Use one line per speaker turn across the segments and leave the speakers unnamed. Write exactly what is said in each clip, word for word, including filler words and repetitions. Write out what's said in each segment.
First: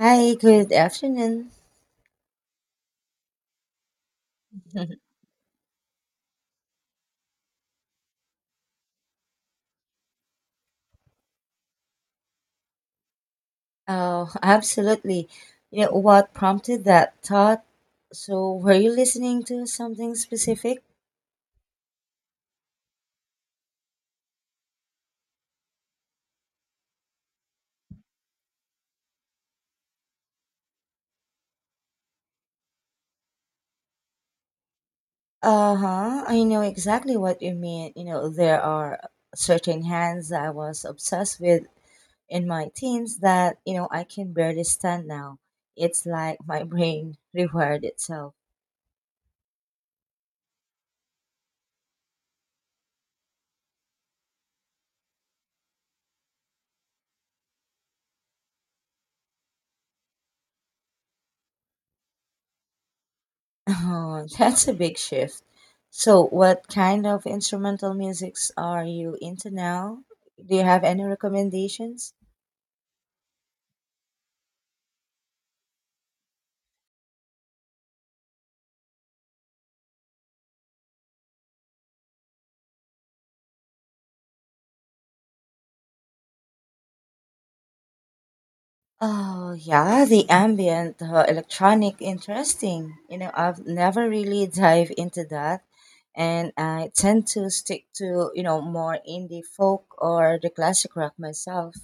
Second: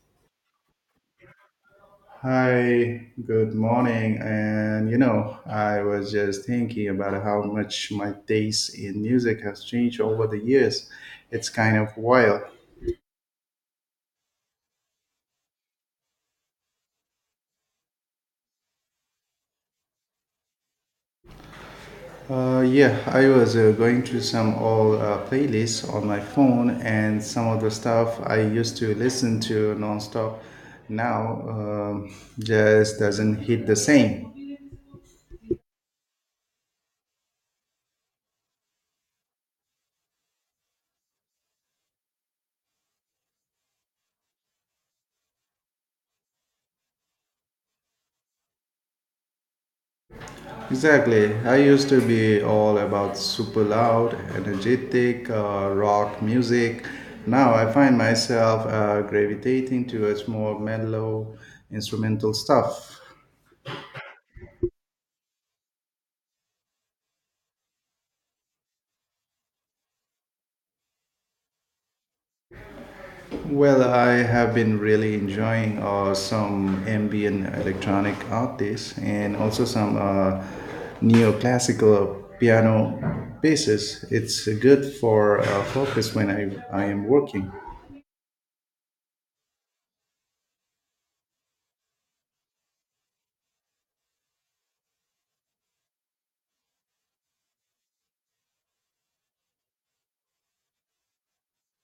Hi, good afternoon.
Hi, good morning. And you know, I was just thinking about how much my taste in music has changed over the years. It's kind of wild.
Oh, absolutely. You know what prompted that thought? So, were you listening to something specific?
Uh, yeah, I was uh, going through some old uh, playlists on my phone, and some of the stuff I used to listen to nonstop now um, just doesn't hit the same.
Uh huh. I know exactly what you mean. You know, there are certain hands that I was obsessed with in my teens that, you know, I can barely stand now. It's like my brain rewired itself.
Exactly. I used to be all about super loud, energetic uh, rock music. Now I find myself uh, gravitating towards more mellow instrumental stuff.
Oh, that's a big shift. So, what kind of instrumental musics are you into now? Do you have any recommendations?
Well, I have been really enjoying uh, some ambient electronic artists and also some uh, neoclassical piano pieces. It's good for uh, focus when I, I am working.
Oh, yeah, the ambient, uh, electronic, interesting. You know, I've never really dive into that, and I tend to stick to, you know, more indie folk or the classic rock myself.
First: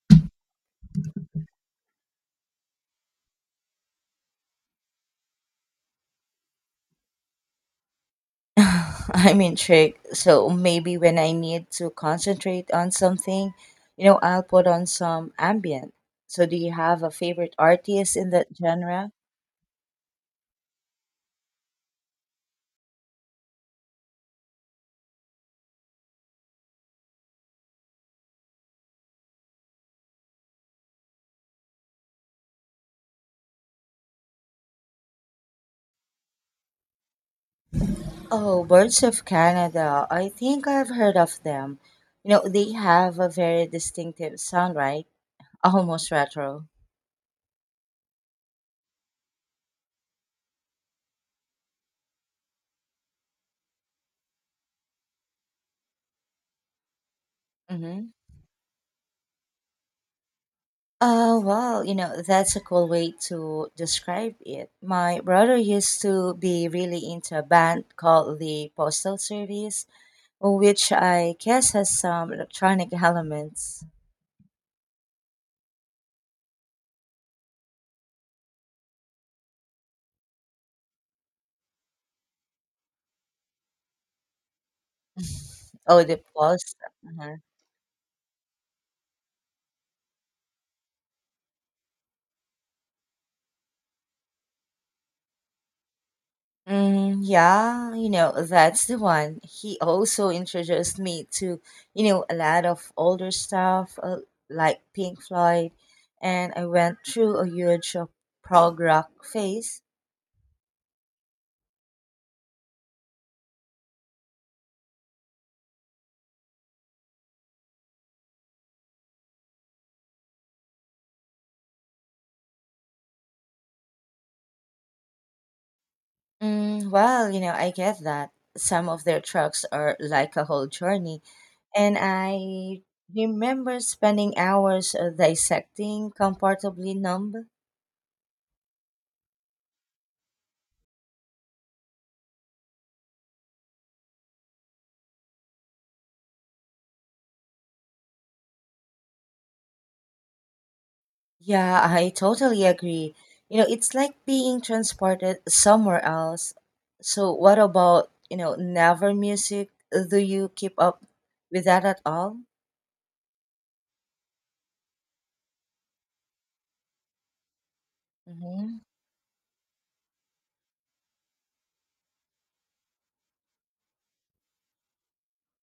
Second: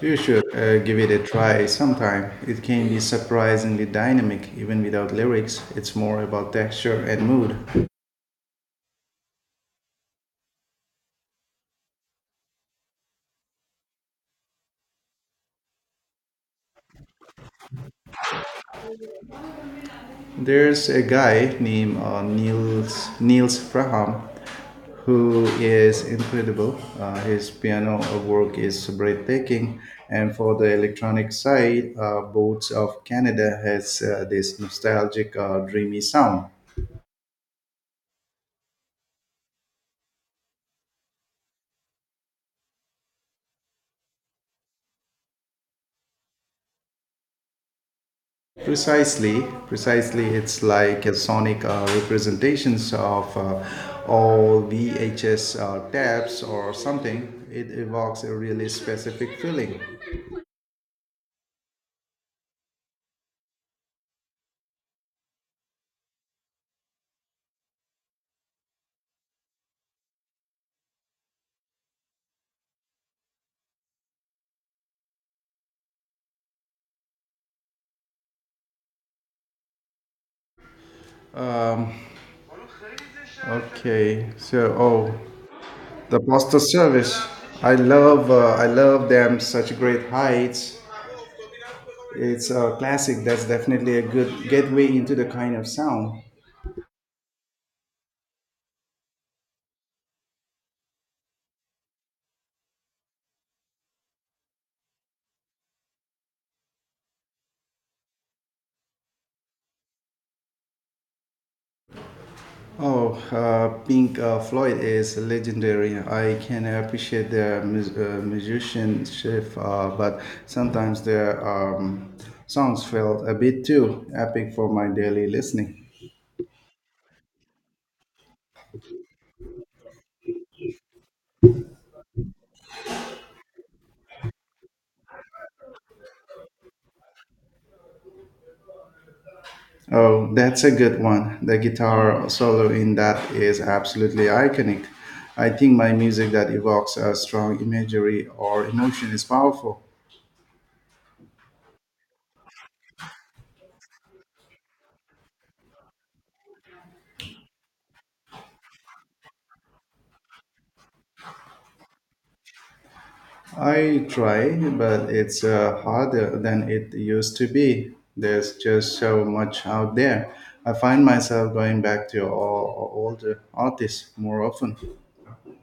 You should uh, give it a try sometime. It can be surprisingly dynamic even without lyrics. It's more about texture and mood.
I'm intrigued. So maybe when I need to concentrate on something, you know, I'll put on some ambient. So do you have a favorite artist in that genre?
There's a guy named uh, Niels Niels Fraham who is incredible. Uh, his piano work is breathtaking, and for the electronic side, uh, Boats of Canada has uh, this nostalgic, uh, dreamy sound.
Oh, Birds of Canada. I think I've heard of them. You know, they have a very distinctive sound, right? Almost retro.
Precisely, precisely. It's like a sonic uh, representations of uh, all V H S uh, tapes or something. It
Mm-hmm.
evokes a really specific feeling.
Uh, well, you know, that's a cool way to describe it. My brother used to be really into a band called the Postal Service. Which I guess has some electronic elements.
Um, okay, so oh,
Oh,
the
the
postal
pulse.
service.
uh
I love, uh, I love them. Such great heights. It's a classic. That's definitely a good gateway into the kind of sound.
Mm, yeah, you know, that's the one. He also introduced me to, you know, a lot of older stuff uh, like Pink Floyd, and I went through a huge uh, prog rock phase.
Oh, uh, Pink uh, Floyd is legendary. I can appreciate their mus- uh, musicianship, uh, but sometimes their um, songs felt a bit too epic for my daily listening.
Mm, well, you know, I get that. Some of their tracks are like a whole journey, and I remember spending hours uh, dissecting Comfortably Numb.
Oh, that's a good one. The guitar solo in that is absolutely iconic. I think my music that evokes a strong imagery or emotion is powerful.
Yeah, I totally agree. You know, it's like being transported somewhere else. So, what about, you know, never music? Do you keep up with that at all?
I try, but it's uh, harder than it used to be. There's
hmm
just so much out there. I find myself going back to all, older artists more often.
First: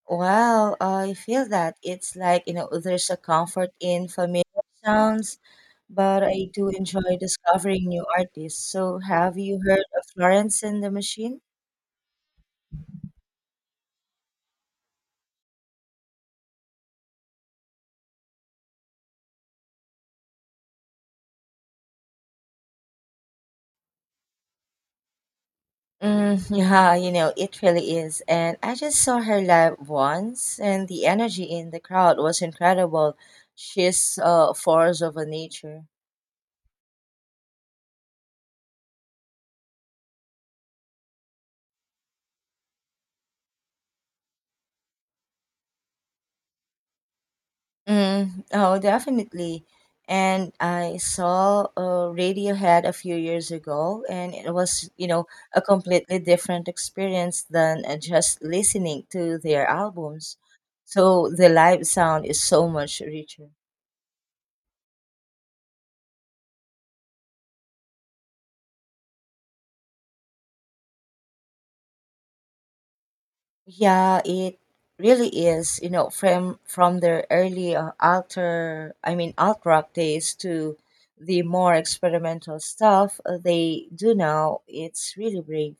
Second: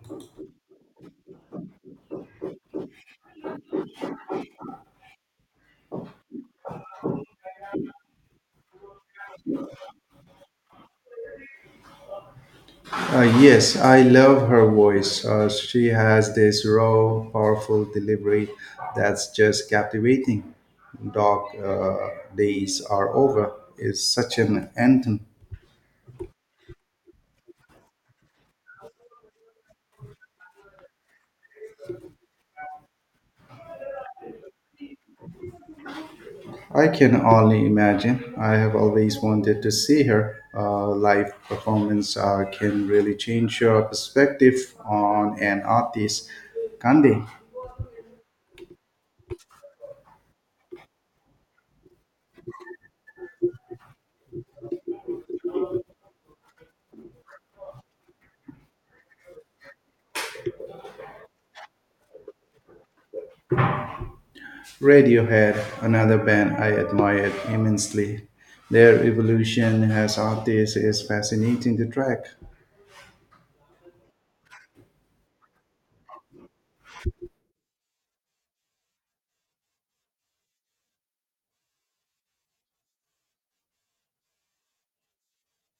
Well, I feel that it's like, you know, there's a comfort in familiar sounds, but I do enjoy discovering new artists. So, have you heard of Florence and the Machine?
Uh, yes, I love her voice. Uh, she has this raw, powerful delivery that's just captivating. Dark uh, days are over. It's such an anthem.
Mm, yeah, you know, it really is. And I just saw her live once, and the energy in the crowd was incredible. She's a force of a nature.
I can only imagine. I have always wanted to see her uh, live performance. Uh, can really change your perspective on an artist, can't they?
Mm, oh, definitely. And I saw uh, Radiohead a few years ago, and it was, you know, a completely different experience than uh, just listening to their albums. So the live sound is so much richer.
Radiohead, another band I admired immensely. Their evolution as artists is fascinating to track.
Yeah, it really is. You know, from from their early uh, alter, I mean alt rock days to the more experimental stuff uh, they do now, it's really brave.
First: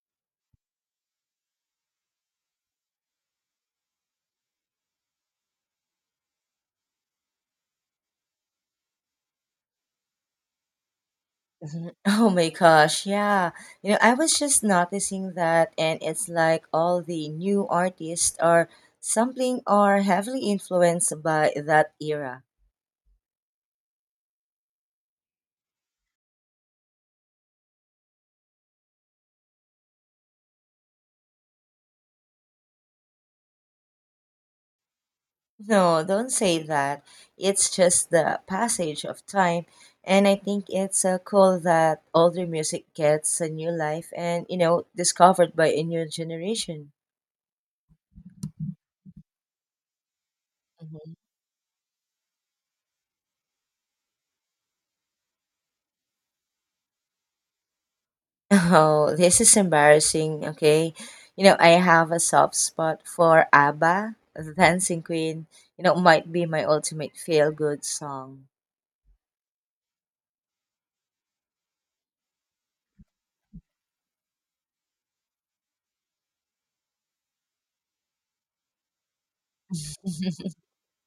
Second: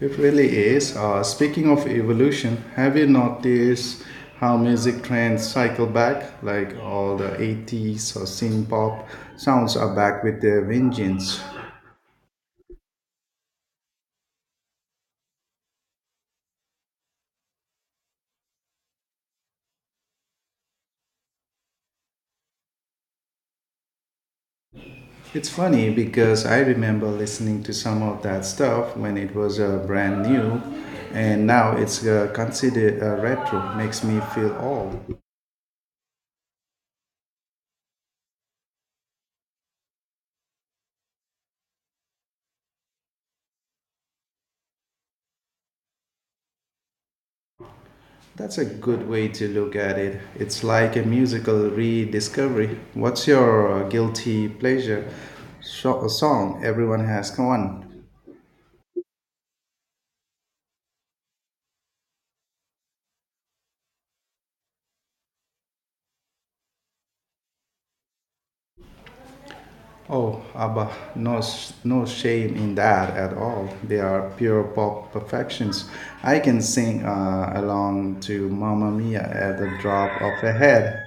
It really is. Uh, speaking of evolution, have you noticed how music trends cycle back? Like all the eighties or synth pop sounds are back with their vengeance.
Mhm. Oh my gosh, yeah. You know, I was just noticing that, and it's like all the new artists are sampling or heavily influenced by that era.
It's funny because I remember listening to some of that stuff when it was uh, brand new, and now it's uh, considered uh, retro. Makes me feel old.
No, don't say that. It's just the passage of time. And I think it's uh, cool that older music gets a new life and, you know, discovered by a new generation.
That's a good way to look at it. It's like a
hmm
musical rediscovery. What's your uh, guilty pleasure so- song? Everyone has one.
Oh, this is embarrassing, okay? You know, I have a soft spot for ABBA, the Dancing Queen. You know, might be my ultimate feel good song.
Oh, ABBA. No, s- no shame in that at all. They are pure pop perfections. I can sing uh, along to Mamma Mia at the drop of a head.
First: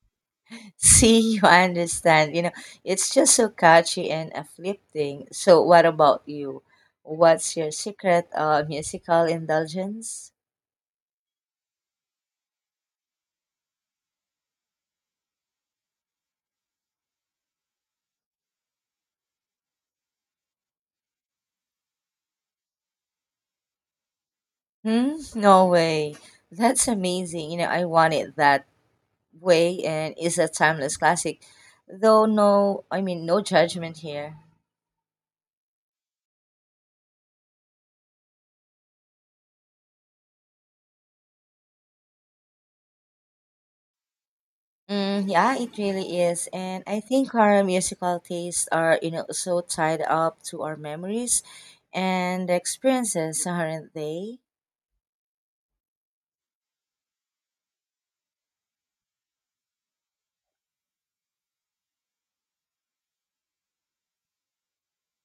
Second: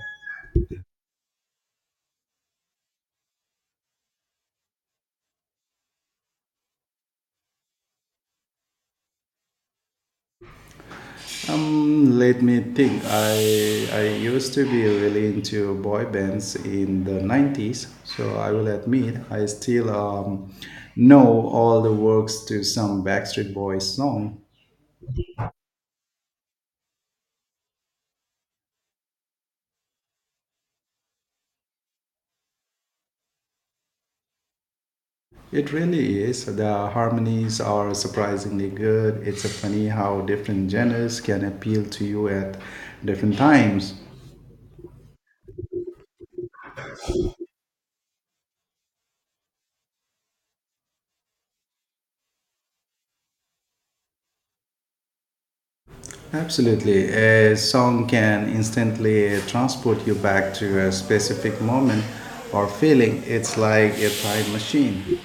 See, you understand. You know, it's just so catchy and uplifting. So, what about you? What's your secret uh, musical indulgence?
Um, let me think. I I used to be really into boy bands in the nineties, so I will admit I still um, know all the works to some Backstreet Boys song.
Hmm? No way. That's amazing. You know, I want it that way, and it's a timeless classic. Though, no, I mean, no judgment here.
It really is. The harmonies are surprisingly good. It's a funny how different genres can appeal to you at different times.
Mm, yeah, it really is. And I think our musical tastes are, you know, so tied up to our memories and experiences, aren't they?
Absolutely. A song can instantly transport you back to a specific moment or feeling. It's like a time machine.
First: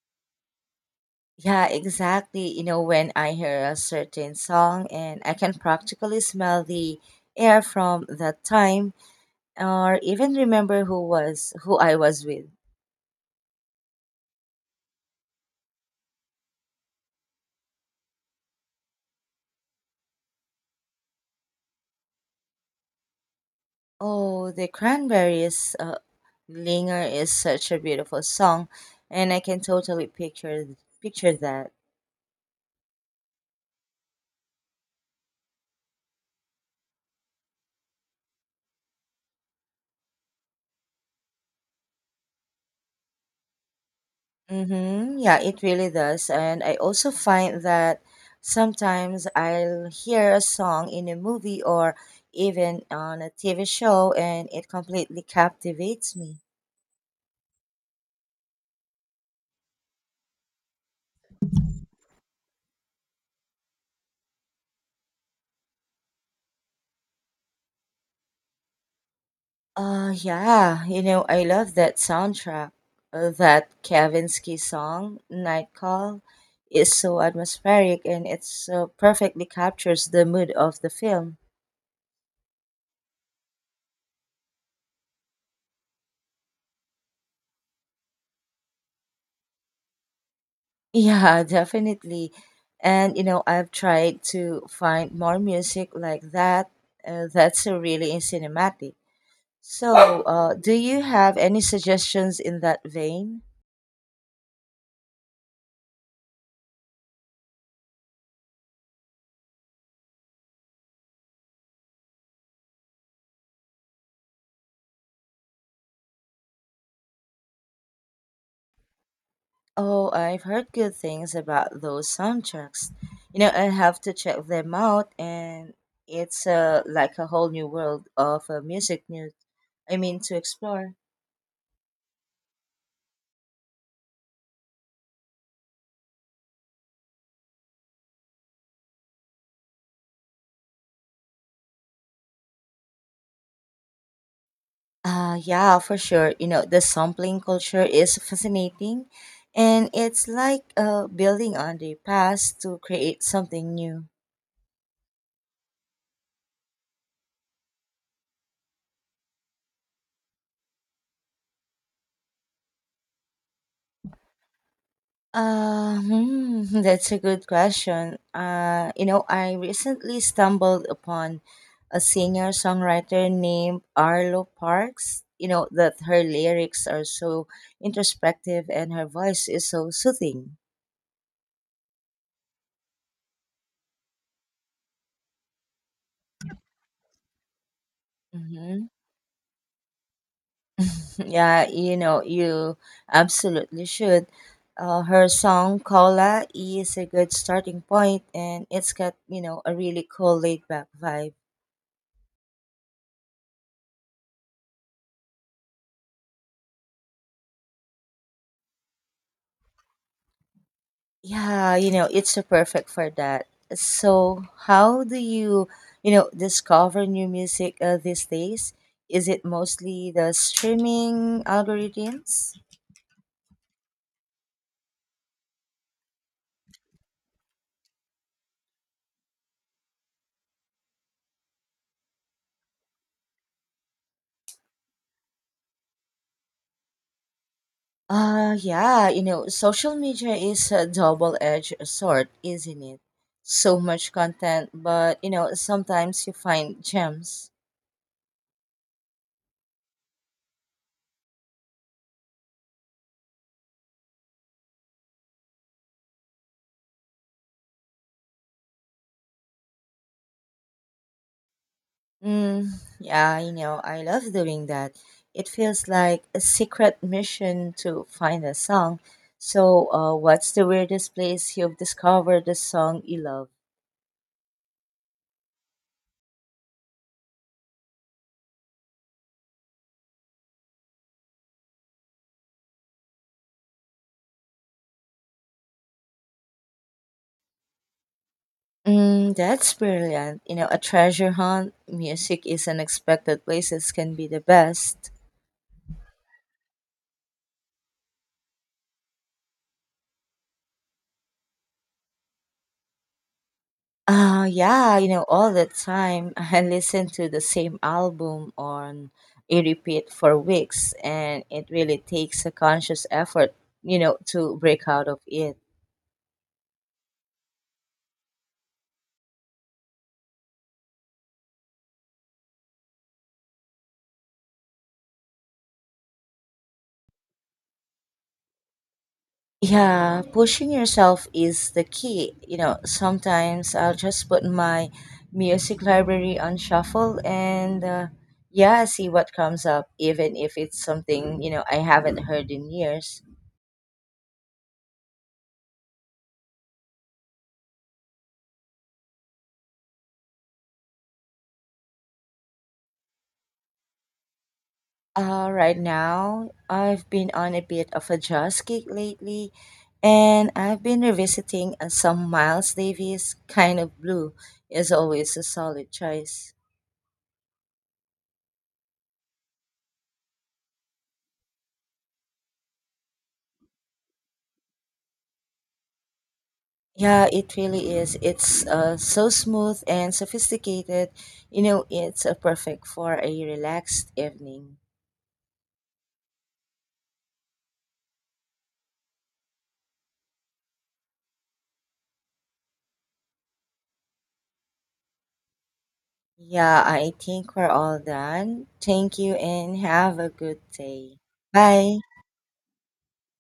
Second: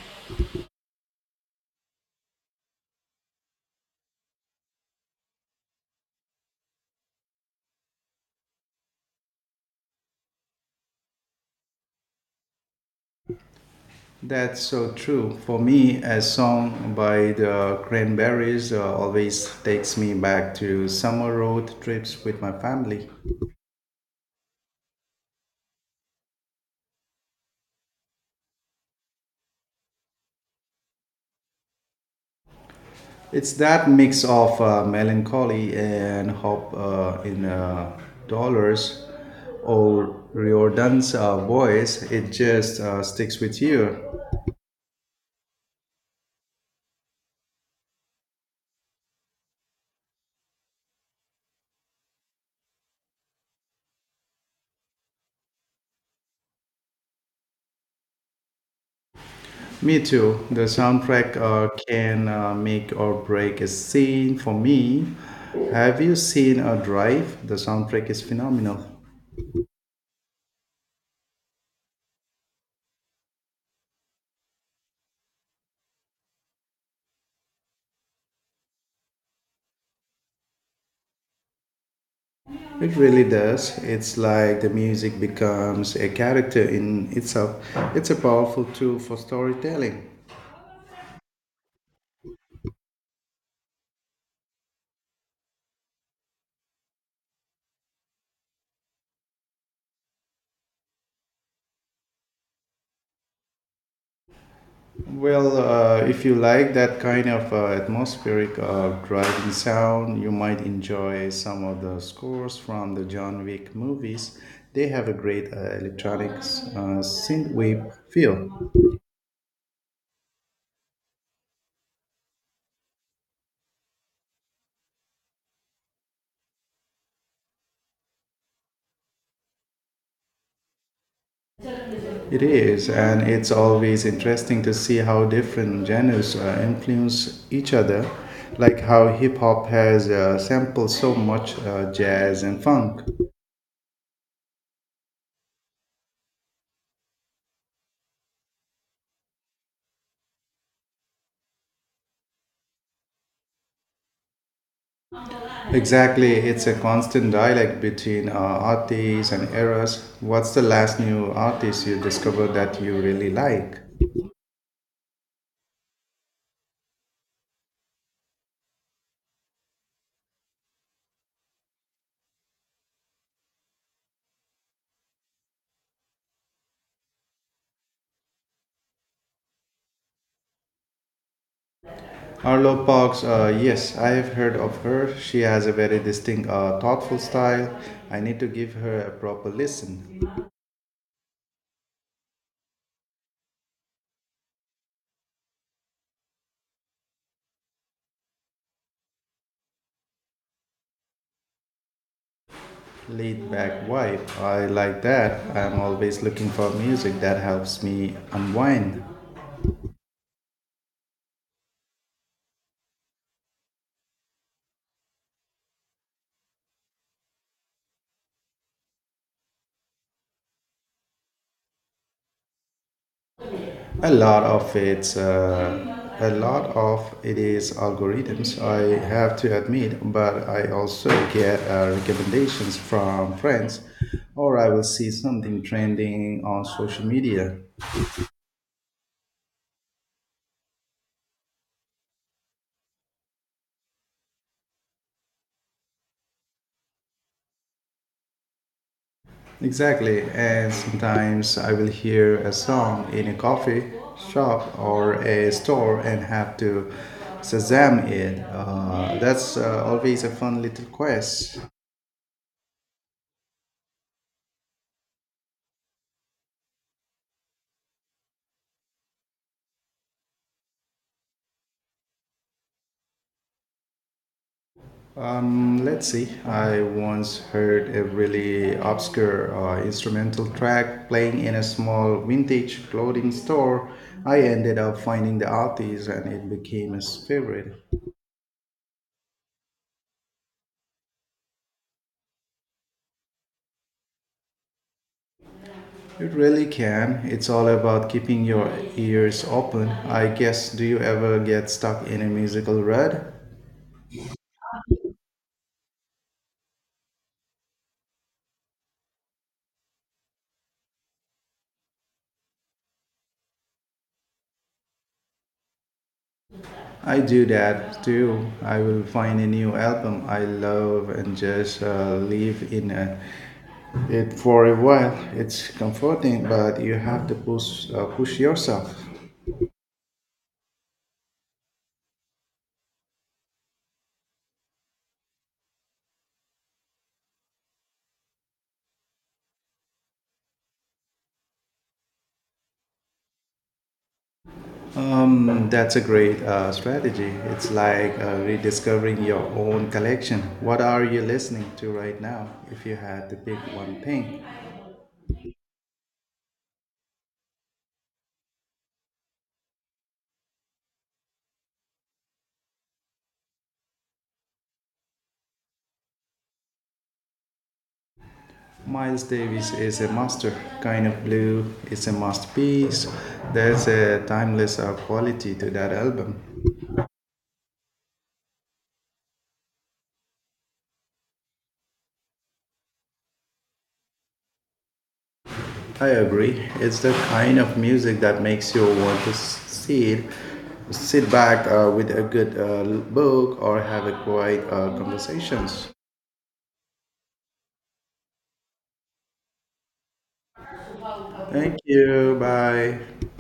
Yeah, exactly. You know, when I hear a certain song and I can practically smell the air from that time or even remember who was who I was with.
That's so true. For me, a song by the Cranberries uh, always takes me back to summer road trips with my family.
Oh, the Cranberries uh, Linger is such a beautiful song and I can totally picture picture that.
It's that mix of uh, melancholy and hope uh, in uh, dollars or Riordan's uh, voice. It just uh, sticks with you.
Mm-hmm. Yeah, it really does. And I also find that sometimes I'll hear a song in a movie or even on a T V show and it completely captivates me.
Me too. The soundtrack uh, can uh, make or break a scene for me. Have you seen a drive? The soundtrack is phenomenal.
Uh, yeah, you know, I love that soundtrack. Uh, That Kavinsky song, Night Call, is so atmospheric and it so perfectly captures the mood of the film.
It really does. It's like the music becomes a character in itself. It's a powerful tool for storytelling.
Yeah, definitely. And you know, I've tried to find more music like that. Uh, that's a really cinematic. So, uh, do you have any suggestions in that vein?
Well, uh, if you like that kind of uh, atmospheric uh, driving sound, you might enjoy some of the scores from the John Wick movies. They have a great uh, electronics uh, synthwave feel.
Oh, I've heard good things about those soundtracks. You know, I have to check them out, and it's uh, like a whole new world of uh, music news. I mean, to explore.
It is, and it's always interesting to see how different genres uh, influence each other, like how hip hop has uh, sampled so much uh, jazz and funk.
Uh, yeah, for sure. You know, the sampling culture is fascinating, and it's like uh, building on the past to create something new.
Exactly, it's a constant dialogue between uh, artists and errors. What's the last new artist you discovered that you really like?
Uh, hmm, that's a good question. Uh, you know, I recently stumbled upon a singer songwriter named Arlo Parks. You know, that her lyrics are so introspective and her voice is so soothing.
Arlo Parks, uh, yes, I have heard of her. She has a very distinct, uh, thoughtful style. I need to give
Mm-hmm.
her a proper listen.
Yeah, you know, you absolutely should. Uh, her song Cola is a good starting point and it's got, you know, a really cool laid back vibe.
Laid back vibe, I like that. I'm always looking for music that helps me unwind.
Yeah, you know, it's a perfect for that. So, how do you, you know, discover new music uh, these days? Is it mostly the streaming algorithms?
A lot of it's uh, a lot of it is algorithms, I have to admit, but I also get uh, recommendations from friends, or I will see something trending on social media.
Uh, yeah, you know, social media is a double-edged sword, isn't it? So much content, but you know, sometimes you find gems.
Exactly, and sometimes I will hear a song in a coffee shop or a store and have to shazam it. Uh, that's uh, always a fun little quest.
Mm, yeah, you know, I love doing that. It feels like a secret mission to find a song. So, uh, what's the weirdest place you've discovered a song you love?
Um, let's see. I once heard a really obscure uh, instrumental track playing in a small vintage clothing store. I ended up finding the artist and it became a favorite.
Mm, that's brilliant. You know, a treasure hunt, music is unexpected places can be the best.
It really can. It's all about keeping your ears open. I guess, do you ever get stuck in a musical rut?
Uh, yeah, you know, all the time. I listen to the same album on a repeat for weeks, and it really takes a conscious effort, you know, to break out of it.
I do that too. I will find a new album I love and just uh, live in a it for a while. It's comforting, but you have to push uh, push yourself.
Yeah, pushing yourself is the key. You know, sometimes I'll just put my music library on shuffle and uh, yeah, see what comes up, even if it's something, you know, I haven't heard in years.
Um, that's a great uh, strategy. It's like uh, rediscovering your own collection. What are you listening to right now? If you had to pick one thing,
Uh, right now, I've been on a bit of a jazz kick lately, and I've been revisiting uh, some Miles Davis. Kind of Blue is always a solid choice.
Miles Davis is a master. Kind of Blue is a masterpiece. There's a timeless uh, quality to that album.
Yeah, it really is. It's uh, so smooth and sophisticated. You know, it's uh, perfect for a relaxed evening.
I agree. It's the kind of music that makes you want to sit, sit back uh, with a good uh, book or have a quiet uh, conversations.
Yeah, I think we're all done. Thank you and have a good day.
Thank
Bye.
you. Bye.